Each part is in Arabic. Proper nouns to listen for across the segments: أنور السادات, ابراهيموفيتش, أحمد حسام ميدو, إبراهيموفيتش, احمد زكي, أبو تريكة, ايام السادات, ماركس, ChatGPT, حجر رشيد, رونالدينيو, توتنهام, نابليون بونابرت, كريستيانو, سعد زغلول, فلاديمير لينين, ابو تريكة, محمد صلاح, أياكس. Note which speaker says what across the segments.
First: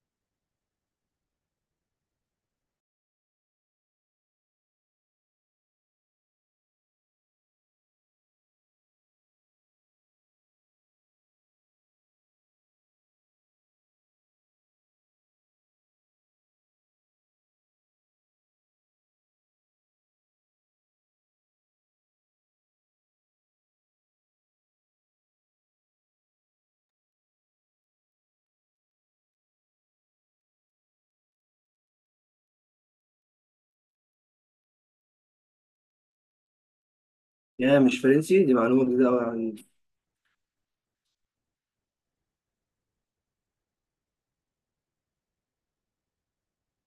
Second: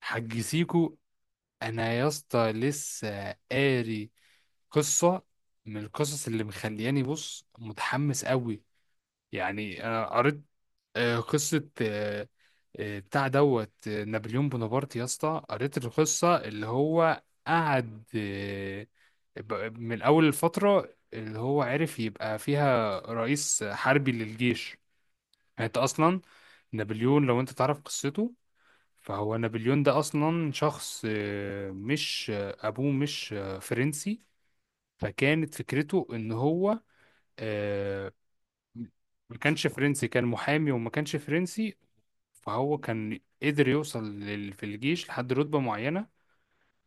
Speaker 1: حج سيكو. انا يا اسطى لسه قاري قصة من القصص اللي مخلياني بص متحمس قوي. يعني انا قريت قصة بتاع دوت نابليون بونابرت يا اسطى، قريت القصة اللي هو قعد من اول الفترة اللي هو عرف يبقى فيها رئيس حربي للجيش. يعني انت اصلا نابليون، لو انت تعرف قصته، فهو نابليون ده اصلا شخص مش ابوه مش فرنسي. فكانت فكرته ان هو
Speaker 2: يا مش
Speaker 1: آه،
Speaker 2: فرنسي دي معلومة جديدة أوي
Speaker 1: ما
Speaker 2: عن
Speaker 1: كانش فرنسي، كان محامي وما كانش فرنسي. فهو كان قدر يوصل في الجيش لحد رتبة معينة،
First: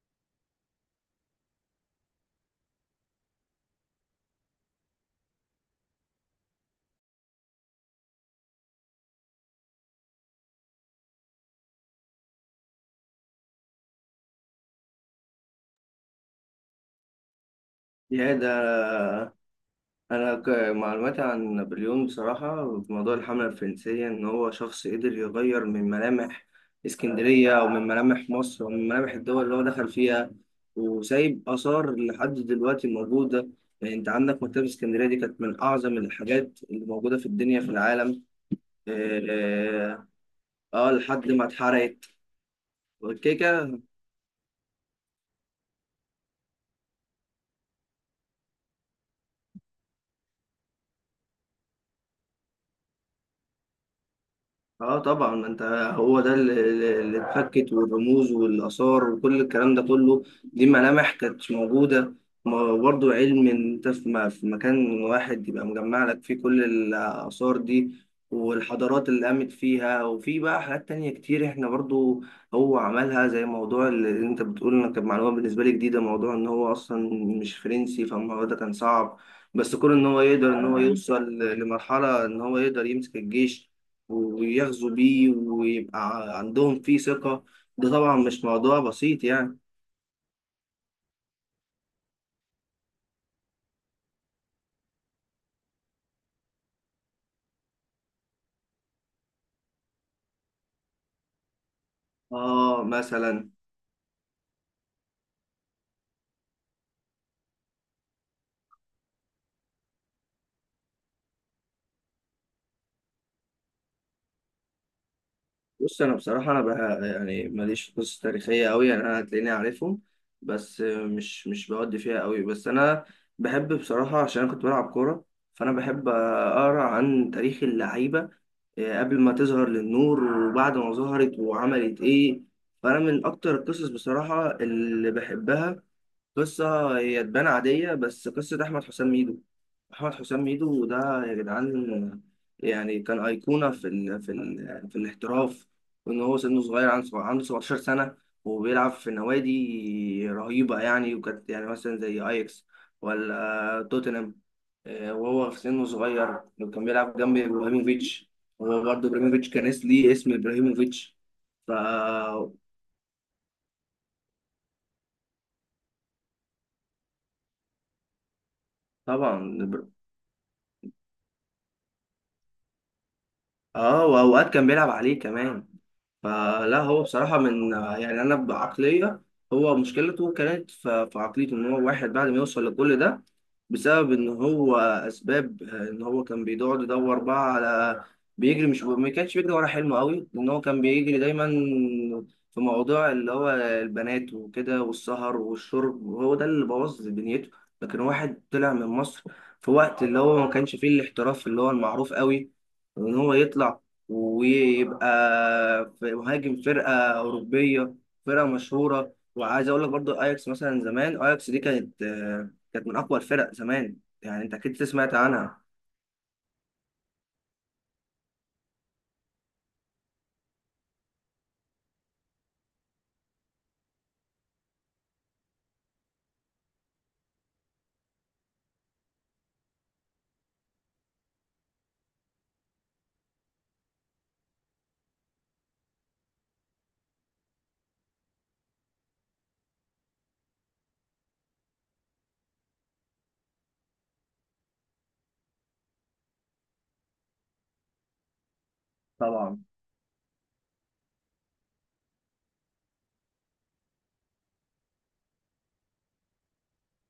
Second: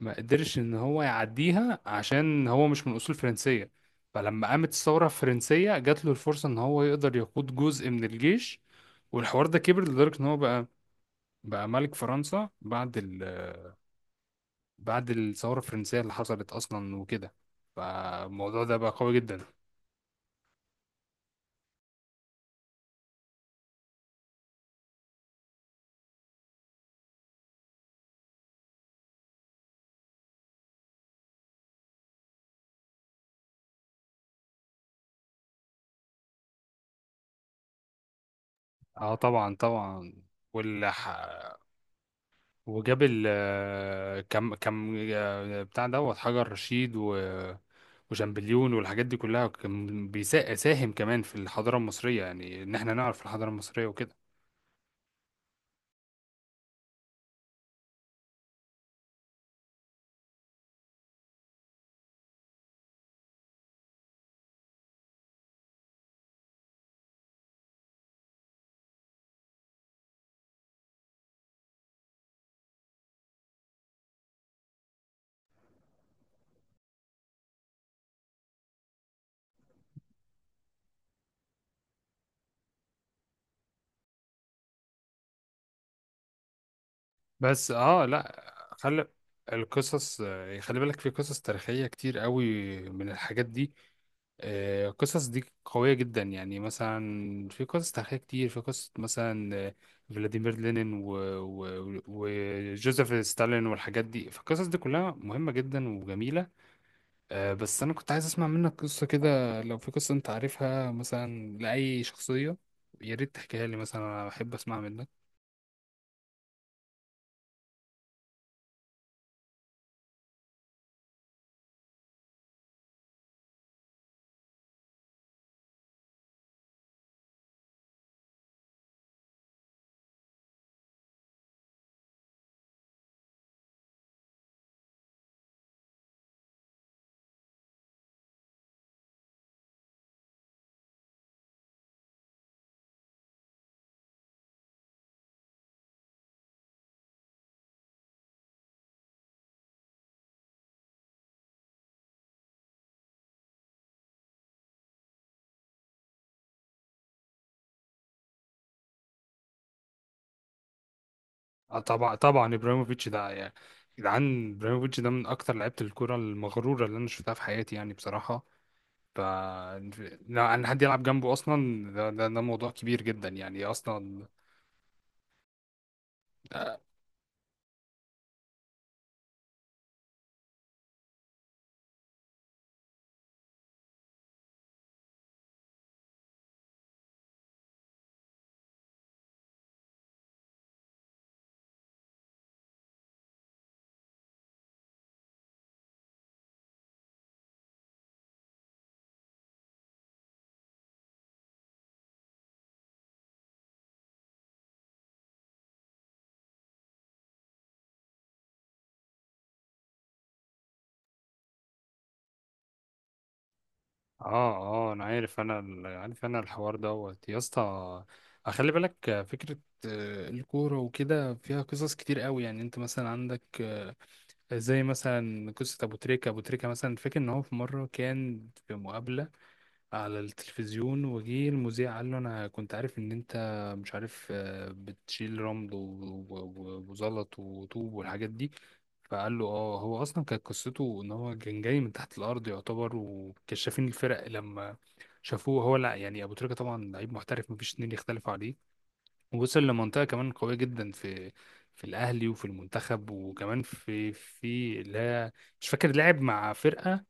Speaker 1: ما قدرش ان هو يعديها عشان هو مش من اصول فرنسية. فلما قامت الثورة الفرنسية جات له الفرصة ان هو يقدر يقود جزء من الجيش، والحوار ده كبر لدرجة ان هو بقى ملك فرنسا بعد الثورة الفرنسية اللي حصلت أصلا وكده.
Speaker 2: يا ده.
Speaker 1: فالموضوع ده بقى قوي جدا.
Speaker 2: أنا معلوماتي عن نابليون بصراحة في موضوع الحملة الفرنسية إن هو شخص قدر يغير من ملامح اسكندرية أو من ملامح مصر أو من ملامح الدول اللي هو دخل فيها وسايب آثار لحد دلوقتي موجودة. يعني أنت عندك مكتبة اسكندرية دي كانت من أعظم الحاجات اللي موجودة في الدنيا في العالم.
Speaker 1: اه طبعا
Speaker 2: آه
Speaker 1: طبعا.
Speaker 2: آه،
Speaker 1: واللي
Speaker 2: لحد ما
Speaker 1: ح-
Speaker 2: اتحرقت
Speaker 1: وجاب
Speaker 2: والكيكة.
Speaker 1: ال كم بتاع دوت حجر رشيد وشامبليون والحاجات دي كلها كان بيساهم كمان في الحضارة المصرية، يعني إن احنا نعرف الحضارة المصرية وكده.
Speaker 2: اه طبعا، ما انت هو ده اللي اتفكت والرموز والاثار وكل الكلام ده كله، دي ملامح كانت موجوده. ما برضو علم ان انت في في مكان واحد يبقى مجمع لك فيه كل الاثار دي والحضارات اللي قامت فيها، وفي بقى حاجات تانية كتير احنا برضو هو عملها. زي موضوع اللي انت بتقول، انا كانت معلومه بالنسبه لي جديده موضوع ان هو اصلا مش فرنسي، فالموضوع ده كان صعب. بس كون ان هو يقدر ان هو يوصل لمرحله ان هو يقدر يمسك الجيش ويغزو بيه ويبقى عندهم فيه ثقة،
Speaker 1: بس
Speaker 2: ده
Speaker 1: اه،
Speaker 2: طبعا
Speaker 1: لا،
Speaker 2: مش موضوع
Speaker 1: خلي
Speaker 2: بسيط يعني.
Speaker 1: القصص خلي بالك، في قصص تاريخية كتير قوي من الحاجات دي. القصص دي قوية جدا، يعني مثلا في قصص تاريخية كتير، في قصة مثلا فلاديمير لينين
Speaker 2: اه
Speaker 1: وجوزيف
Speaker 2: مثلا.
Speaker 1: ستالين والحاجات دي، فالقصص دي كلها مهمة جدا وجميلة. بس أنا كنت عايز أسمع منك قصة كده، لو في قصة أنت عارفها مثلا لأي شخصية يا ريت تحكيها لي، مثلا أنا بحب أسمع منك.
Speaker 2: بص انا بصراحة انا بقى يعني ماليش في قصص تاريخية قوي، يعني انا هتلاقيني عارفهم بس مش بودي فيها قوي، بس انا بحب بصراحة، عشان انا كنت بلعب كورة فانا بحب اقرا عن تاريخ اللعيبة قبل ما تظهر للنور وبعد ما ظهرت وعملت ايه. فانا من اكتر القصص بصراحة اللي بحبها قصة هي تبان عادية، بس قصة أحمد حسام ميدو. أحمد حسام ميدو ده يا جدعان يعني كان أيقونة في ال في ال في الاحتراف وإن هو سنه صغير، عنده عنده 17 سنة وبيلعب في نوادي رهيبة يعني، وكانت يعني مثلا زي أياكس ولا توتنهام. وهو في سنه صغير كان بيلعب جنب إبراهيموفيتش. هو برضه إبراهيموفيتش كان ليه اسم إبراهيموفيتش.
Speaker 1: آه طبعا
Speaker 2: فطبعا
Speaker 1: طبعا، ابراهيموفيتش ده يعني جدعان، ابراهيموفيتش ده من اكتر لعيبه الكوره المغروره اللي انا شفتها في حياتي يعني بصراحه. ف لا، ان حد يلعب جنبه اصلا، ده موضوع كبير جدا يعني
Speaker 2: آه،
Speaker 1: اصلا.
Speaker 2: وأوقات كان بيلعب عليه كمان. فلا
Speaker 1: اه
Speaker 2: هو بصراحة من يعني أنا بعقلية، هو مشكلته كانت في عقليته، إن هو واحد بعد ما يوصل لكل ده بسبب إن هو أسباب، إن هو كان بيقعد يدور بقى على، بيجري، مش ما كانش بيجري ورا حلمه قوي، لأن هو كان بيجري دايما في موضوع اللي هو البنات وكده والسهر والشرب، وهو ده اللي بوظ دنيته. لكن واحد طلع من مصر في وقت اللي هو ما كانش فيه الاحتراف اللي هو المعروف قوي، وإن هو يطلع ويبقى في مهاجم فرقة أوروبية، فرقة مشهورة. وعايز أقول لك برضو أياكس مثلا، زمان أياكس دي كانت، كانت من أقوى الفرق زمان يعني، أنت أكيد
Speaker 1: اه،
Speaker 2: سمعت
Speaker 1: انا
Speaker 2: عنها.
Speaker 1: عارف انا الحوار يا اسطى، خلي بالك فكره الكوره وكده فيها قصص كتير قوي. يعني انت مثلا عندك زي مثلا قصه ابو تريكه، مثلا فاكر ان هو في مره كان في مقابله على التلفزيون، وجه المذيع قال له انا كنت عارف ان انت مش عارف بتشيل رمل وزلط وطوب والحاجات دي. فقال له اه، هو اصلا كانت قصته ان هو كان جاي من تحت الارض يعتبر، وكشافين الفرق لما شافوه، هو لا يعني ابو تريكة طبعا لعيب محترف مفيش اتنين يختلفوا عليه. ووصل
Speaker 2: طبعا.
Speaker 1: لمنطقة كمان قوية جدا في الاهلي وفي المنتخب وكمان في اللي هي مش فاكر، لعب مع فرقة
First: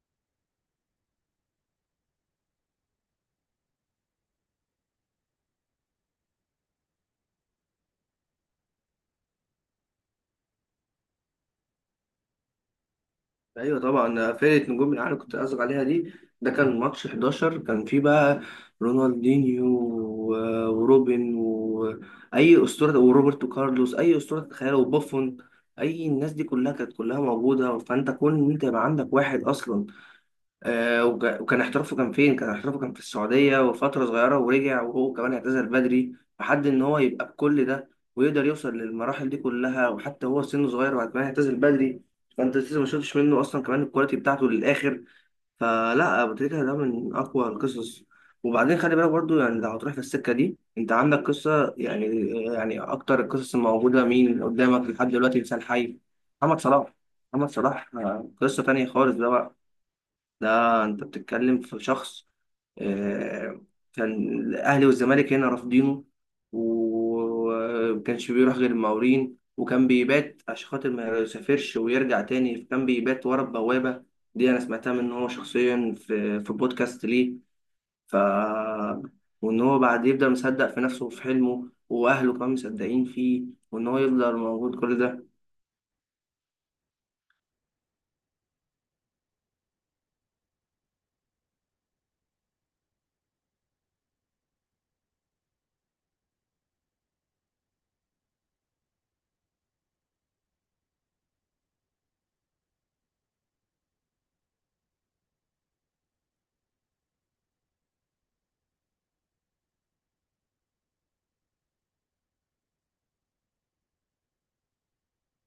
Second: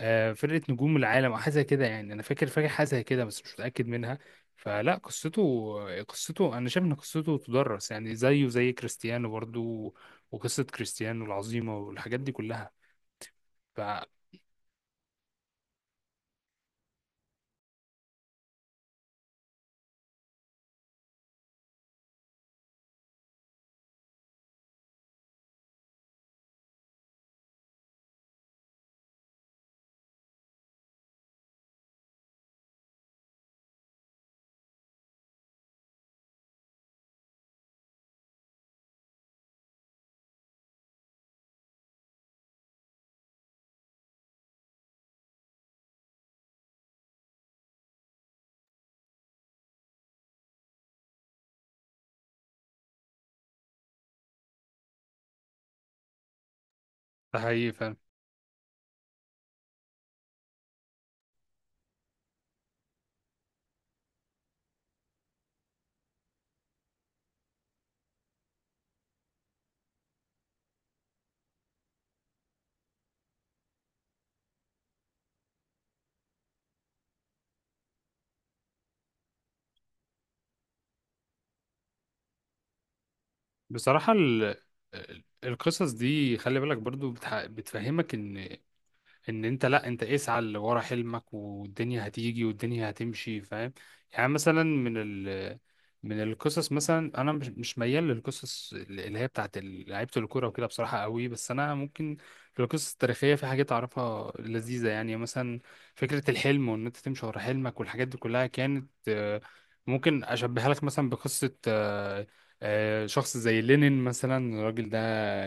Speaker 1: فرقة نجوم العالم أو حاجة زي كده، يعني أنا فاكر حاجة زي كده بس مش متأكد منها. فلا، قصته أنا شايف إن قصته تدرس، يعني زيه زي كريستيانو برضو، وقصة كريستيانو العظيمة والحاجات دي كلها.
Speaker 2: أيوه
Speaker 1: ف-
Speaker 2: طبعا، فرقة نجوم الأهلي كنت قصدك عليها دي. ده كان ماتش 11، كان فيه بقى رونالدينيو وروبن وأي أسطورة وروبرتو كارلوس أي أسطورة تتخيلها وبوفون، أي الناس دي كلها كانت كلها موجودة. فأنت كون إن أنت يبقى عندك واحد أصلا، وكان احترافه كان فين؟ كان احترافه كان في السعودية وفترة صغيرة ورجع، وهو كمان اعتزل بدري. لحد إن هو يبقى بكل ده ويقدر يوصل للمراحل دي كلها، وحتى هو سنه صغير وبعد كمان اعتزل بدري، فأنت لسه ما شفتش منه أصلا كمان الكواليتي بتاعته للآخر. فلا أبو تريكة ده من أقوى القصص. وبعدين خلي بالك برضو يعني، لو هتروح في السكة دي أنت عندك قصة يعني، يعني أكتر القصص الموجودة مين قدامك لحد دلوقتي إنسان حي، محمد صلاح. محمد
Speaker 1: فهي ف
Speaker 2: صلاح قصة تانية خالص ده بقى. ده انت بتتكلم في شخص، آه، كان الاهلي والزمالك هنا رافضينه ومكانش بيروح غير المقاولين، وكان بيبات عشان خاطر ما يسافرش ويرجع تاني، كان بيبات ورا البوابة. دي انا سمعتها منه هو شخصيا في بودكاست ليه. ف، وان هو بعد يبدأ مصدق في نفسه وفي حلمه واهله كمان مصدقين فيه، وان هو
Speaker 1: بصراحة
Speaker 2: يفضل موجود كل ده.
Speaker 1: القصص دي، خلي بالك برضو بتفهمك ان انت، لا، انت اسعى اللي ورا حلمك والدنيا هتيجي والدنيا هتمشي فاهم. يعني مثلا من القصص مثلا انا مش ميال للقصص اللي هي بتاعت لعيبه الكوره وكده بصراحه قوي، بس انا ممكن في القصص التاريخيه في حاجات اعرفها لذيذه يعني مثلا. فكره الحلم وان انت تمشي ورا حلمك والحاجات دي كلها كانت ممكن اشبهها لك مثلا بقصه شخص زي لينين مثلا. الراجل ده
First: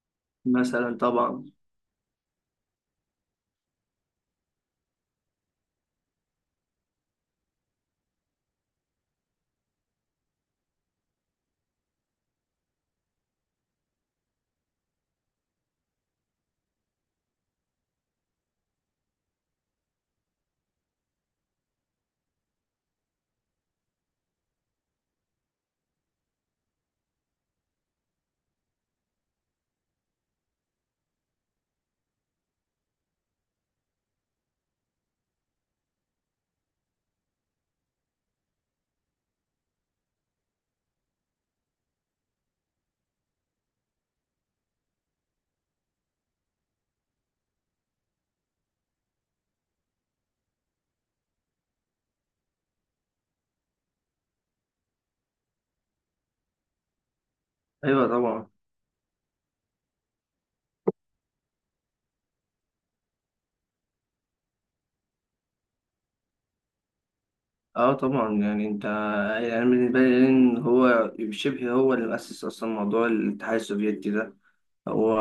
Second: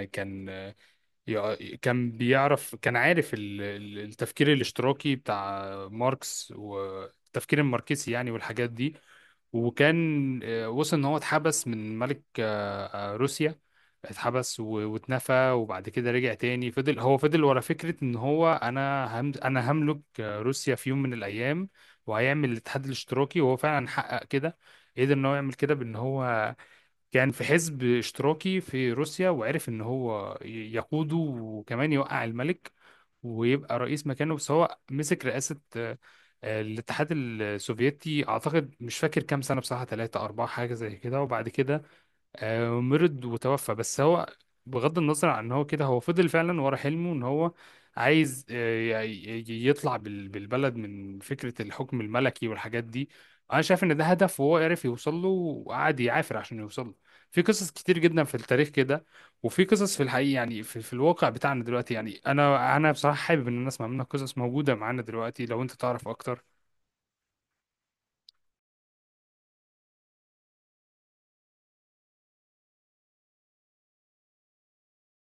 Speaker 1: كان
Speaker 2: مثلا طبعا.
Speaker 1: يع- كان بيعرف كان عارف التفكير الاشتراكي بتاع ماركس والتفكير الماركسي يعني والحاجات دي. وكان وصل ان هو اتحبس من ملك روسيا، اتحبس واتنفى، وبعد كده رجع تاني. هو فضل ورا فكرة ان هو انا هملك روسيا في يوم من الايام، وهيعمل الاتحاد الاشتراكي، وهو فعلا حقق كده. قدر ان هو يعمل كده بان هو كان في حزب اشتراكي في روسيا، وعرف ان هو يقوده وكمان يوقع الملك ويبقى رئيس مكانه. بس هو مسك رئاسة الاتحاد السوفيتي، اعتقد مش فاكر كام سنة بصراحة، ثلاثة أربعة حاجة زي كده، وبعد كده مرض وتوفى. بس هو، بغض النظر عن ان هو كده، هو فضل فعلا ورا حلمه ان هو عايز يطلع بالبلد من فكرة الحكم الملكي والحاجات دي. انا شايف ان ده هدف، وهو عرف يوصل له وقعد يعافر عشان يوصل له. في قصص كتير
Speaker 2: ايوه
Speaker 1: جدا في
Speaker 2: طبعا.
Speaker 1: التاريخ كده، وفي قصص في الحقيقة يعني في الواقع بتاعنا دلوقتي. يعني انا بصراحة حابب ان الناس اسمع منها قصص موجودة معانا دلوقتي، لو انت تعرف اكتر.
Speaker 2: اه طبعا، يعني انت يعني أنا بالنسبه لي ان هو شبه هو اللي مؤسس اصلا موضوع الاتحاد السوفيتي ده هو،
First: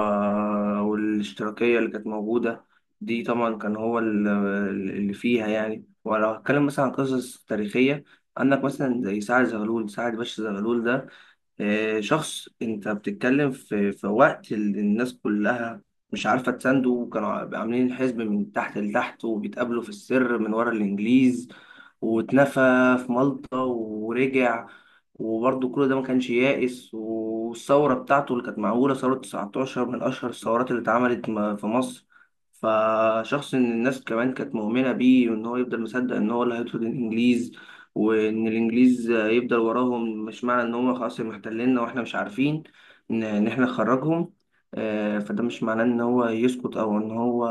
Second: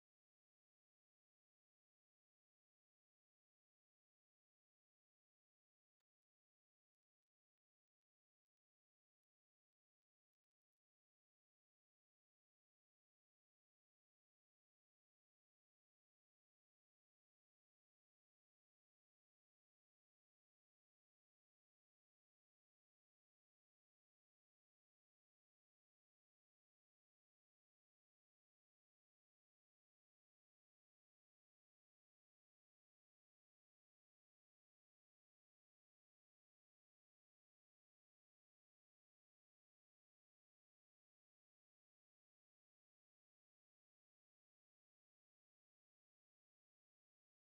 Speaker 2: والاشتراكيه اللي كانت موجوده دي طبعا كان هو اللي فيها يعني. ولو هتكلم مثلا عن قصص تاريخيه، عندك مثلا زي سعد زغلول، سعد باشا زغلول ده شخص انت بتتكلم في في وقت الناس كلها مش عارفه تسانده، وكانوا عاملين الحزب من تحت لتحت وبيتقابلوا في السر من ورا الانجليز، واتنفى في مالطا ورجع. وبرضه كل ده ما كانش يائس، والثوره بتاعته اللي كانت معموله ثوره 19 من اشهر الثورات اللي اتعملت في مصر. فشخص ان الناس كمان كانت مؤمنه بيه، وان هو يفضل مصدق ان هو اللي هيطرد الانجليز، وان الانجليز يفضل وراهم. مش معنى ان هم خلاص محتليننا واحنا مش عارفين ان إن احنا نخرجهم، فده مش معناه ان هو يسكت او ان هو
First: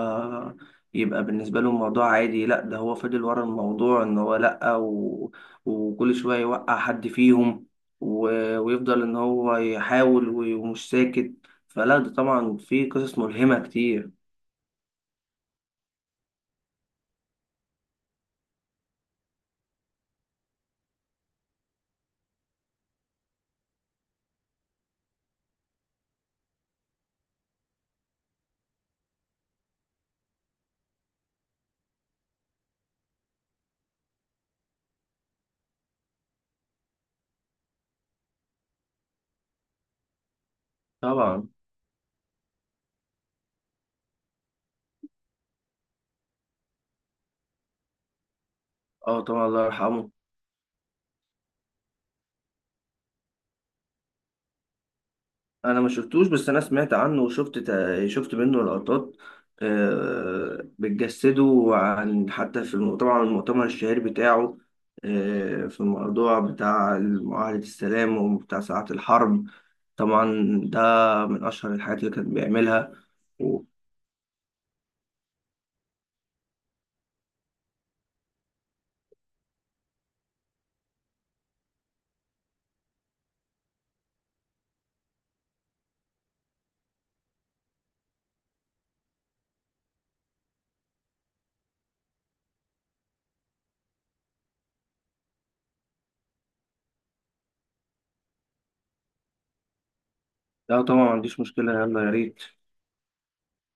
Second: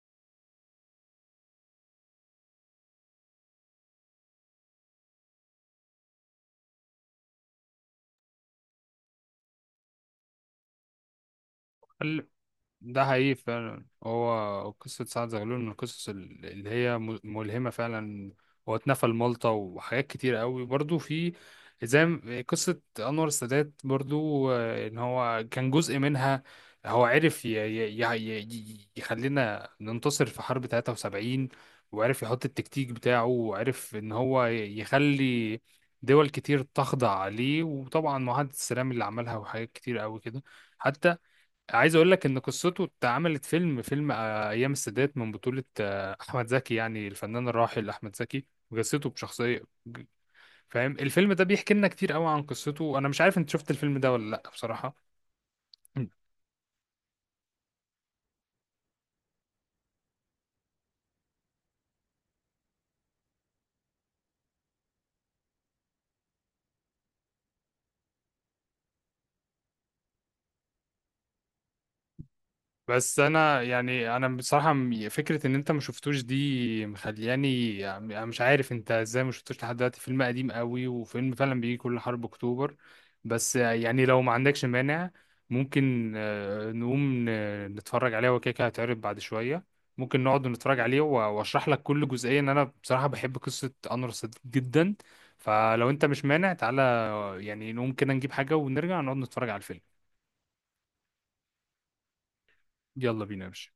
Speaker 2: يبقى بالنسبه له الموضوع عادي. لا ده هو فضل ورا الموضوع، ان هو لا، وكل شويه يوقع حد فيهم، و... ويفضل ان هو يحاول ومش ساكت. فلا ده طبعا في
Speaker 1: ده
Speaker 2: قصص
Speaker 1: حقيقي
Speaker 2: ملهمه
Speaker 1: فعلا،
Speaker 2: كتير.
Speaker 1: هو قصة سعد زغلول من القصص اللي هي ملهمة فعلا. هو اتنفى لمالطا، وحاجات كتير قوي برضو في قصة أنور السادات برضو، إن هو كان جزء منها. هو عرف يخلينا ننتصر في حرب 73، وعرف يحط التكتيك بتاعه، وعرف إن هو يخلي دول كتير تخضع عليه، وطبعا معاهدة السلام اللي عملها وحاجات كتير قوي كده. حتى
Speaker 2: طبعا.
Speaker 1: عايز اقول لك ان قصته اتعملت فيلم، ايام السادات، من بطولة احمد زكي، يعني الفنان الراحل احمد زكي. قصته
Speaker 2: اه طبعا،
Speaker 1: بشخصية
Speaker 2: الله يرحمه.
Speaker 1: فاهم، الفيلم ده بيحكي لنا كتير قوي عن قصته. انا مش عارف انت شفت الفيلم ده ولا لا، بصراحة.
Speaker 2: انا ما شفتوش بس انا سمعت عنه وشفت شفت منه لقطات بتجسده عن، حتى في طبعا المؤتمر الشهير بتاعه، في الموضوع بتاع معاهدة السلام وبتاع ساعة الحرب. طبعا ده من اشهر الحاجات اللي كان بيعملها.
Speaker 1: بس انا
Speaker 2: و-
Speaker 1: يعني انا بصراحه فكره ان انت ما شفتوش دي مخلياني يعني، أنا مش عارف انت ازاي ما شفتوش لحد دلوقتي، فيلم قديم قوي وفيلم فعلا بيجي كل حرب اكتوبر. بس يعني لو ما عندكش مانع، ممكن نقوم نتفرج عليه، هو كده كده هيتعرض بعد شويه. ممكن نقعد نتفرج عليه واشرح لك كل جزئيه، ان انا بصراحه بحب قصه انور السادات جدا. فلو انت مش مانع، تعالى يعني نقوم كده نجيب حاجه ونرجع نقعد نتفرج على الفيلم.
Speaker 2: لا طبعا ما عنديش مشكلة، يلا يا ريت.
Speaker 1: يلا بينا يا باشا.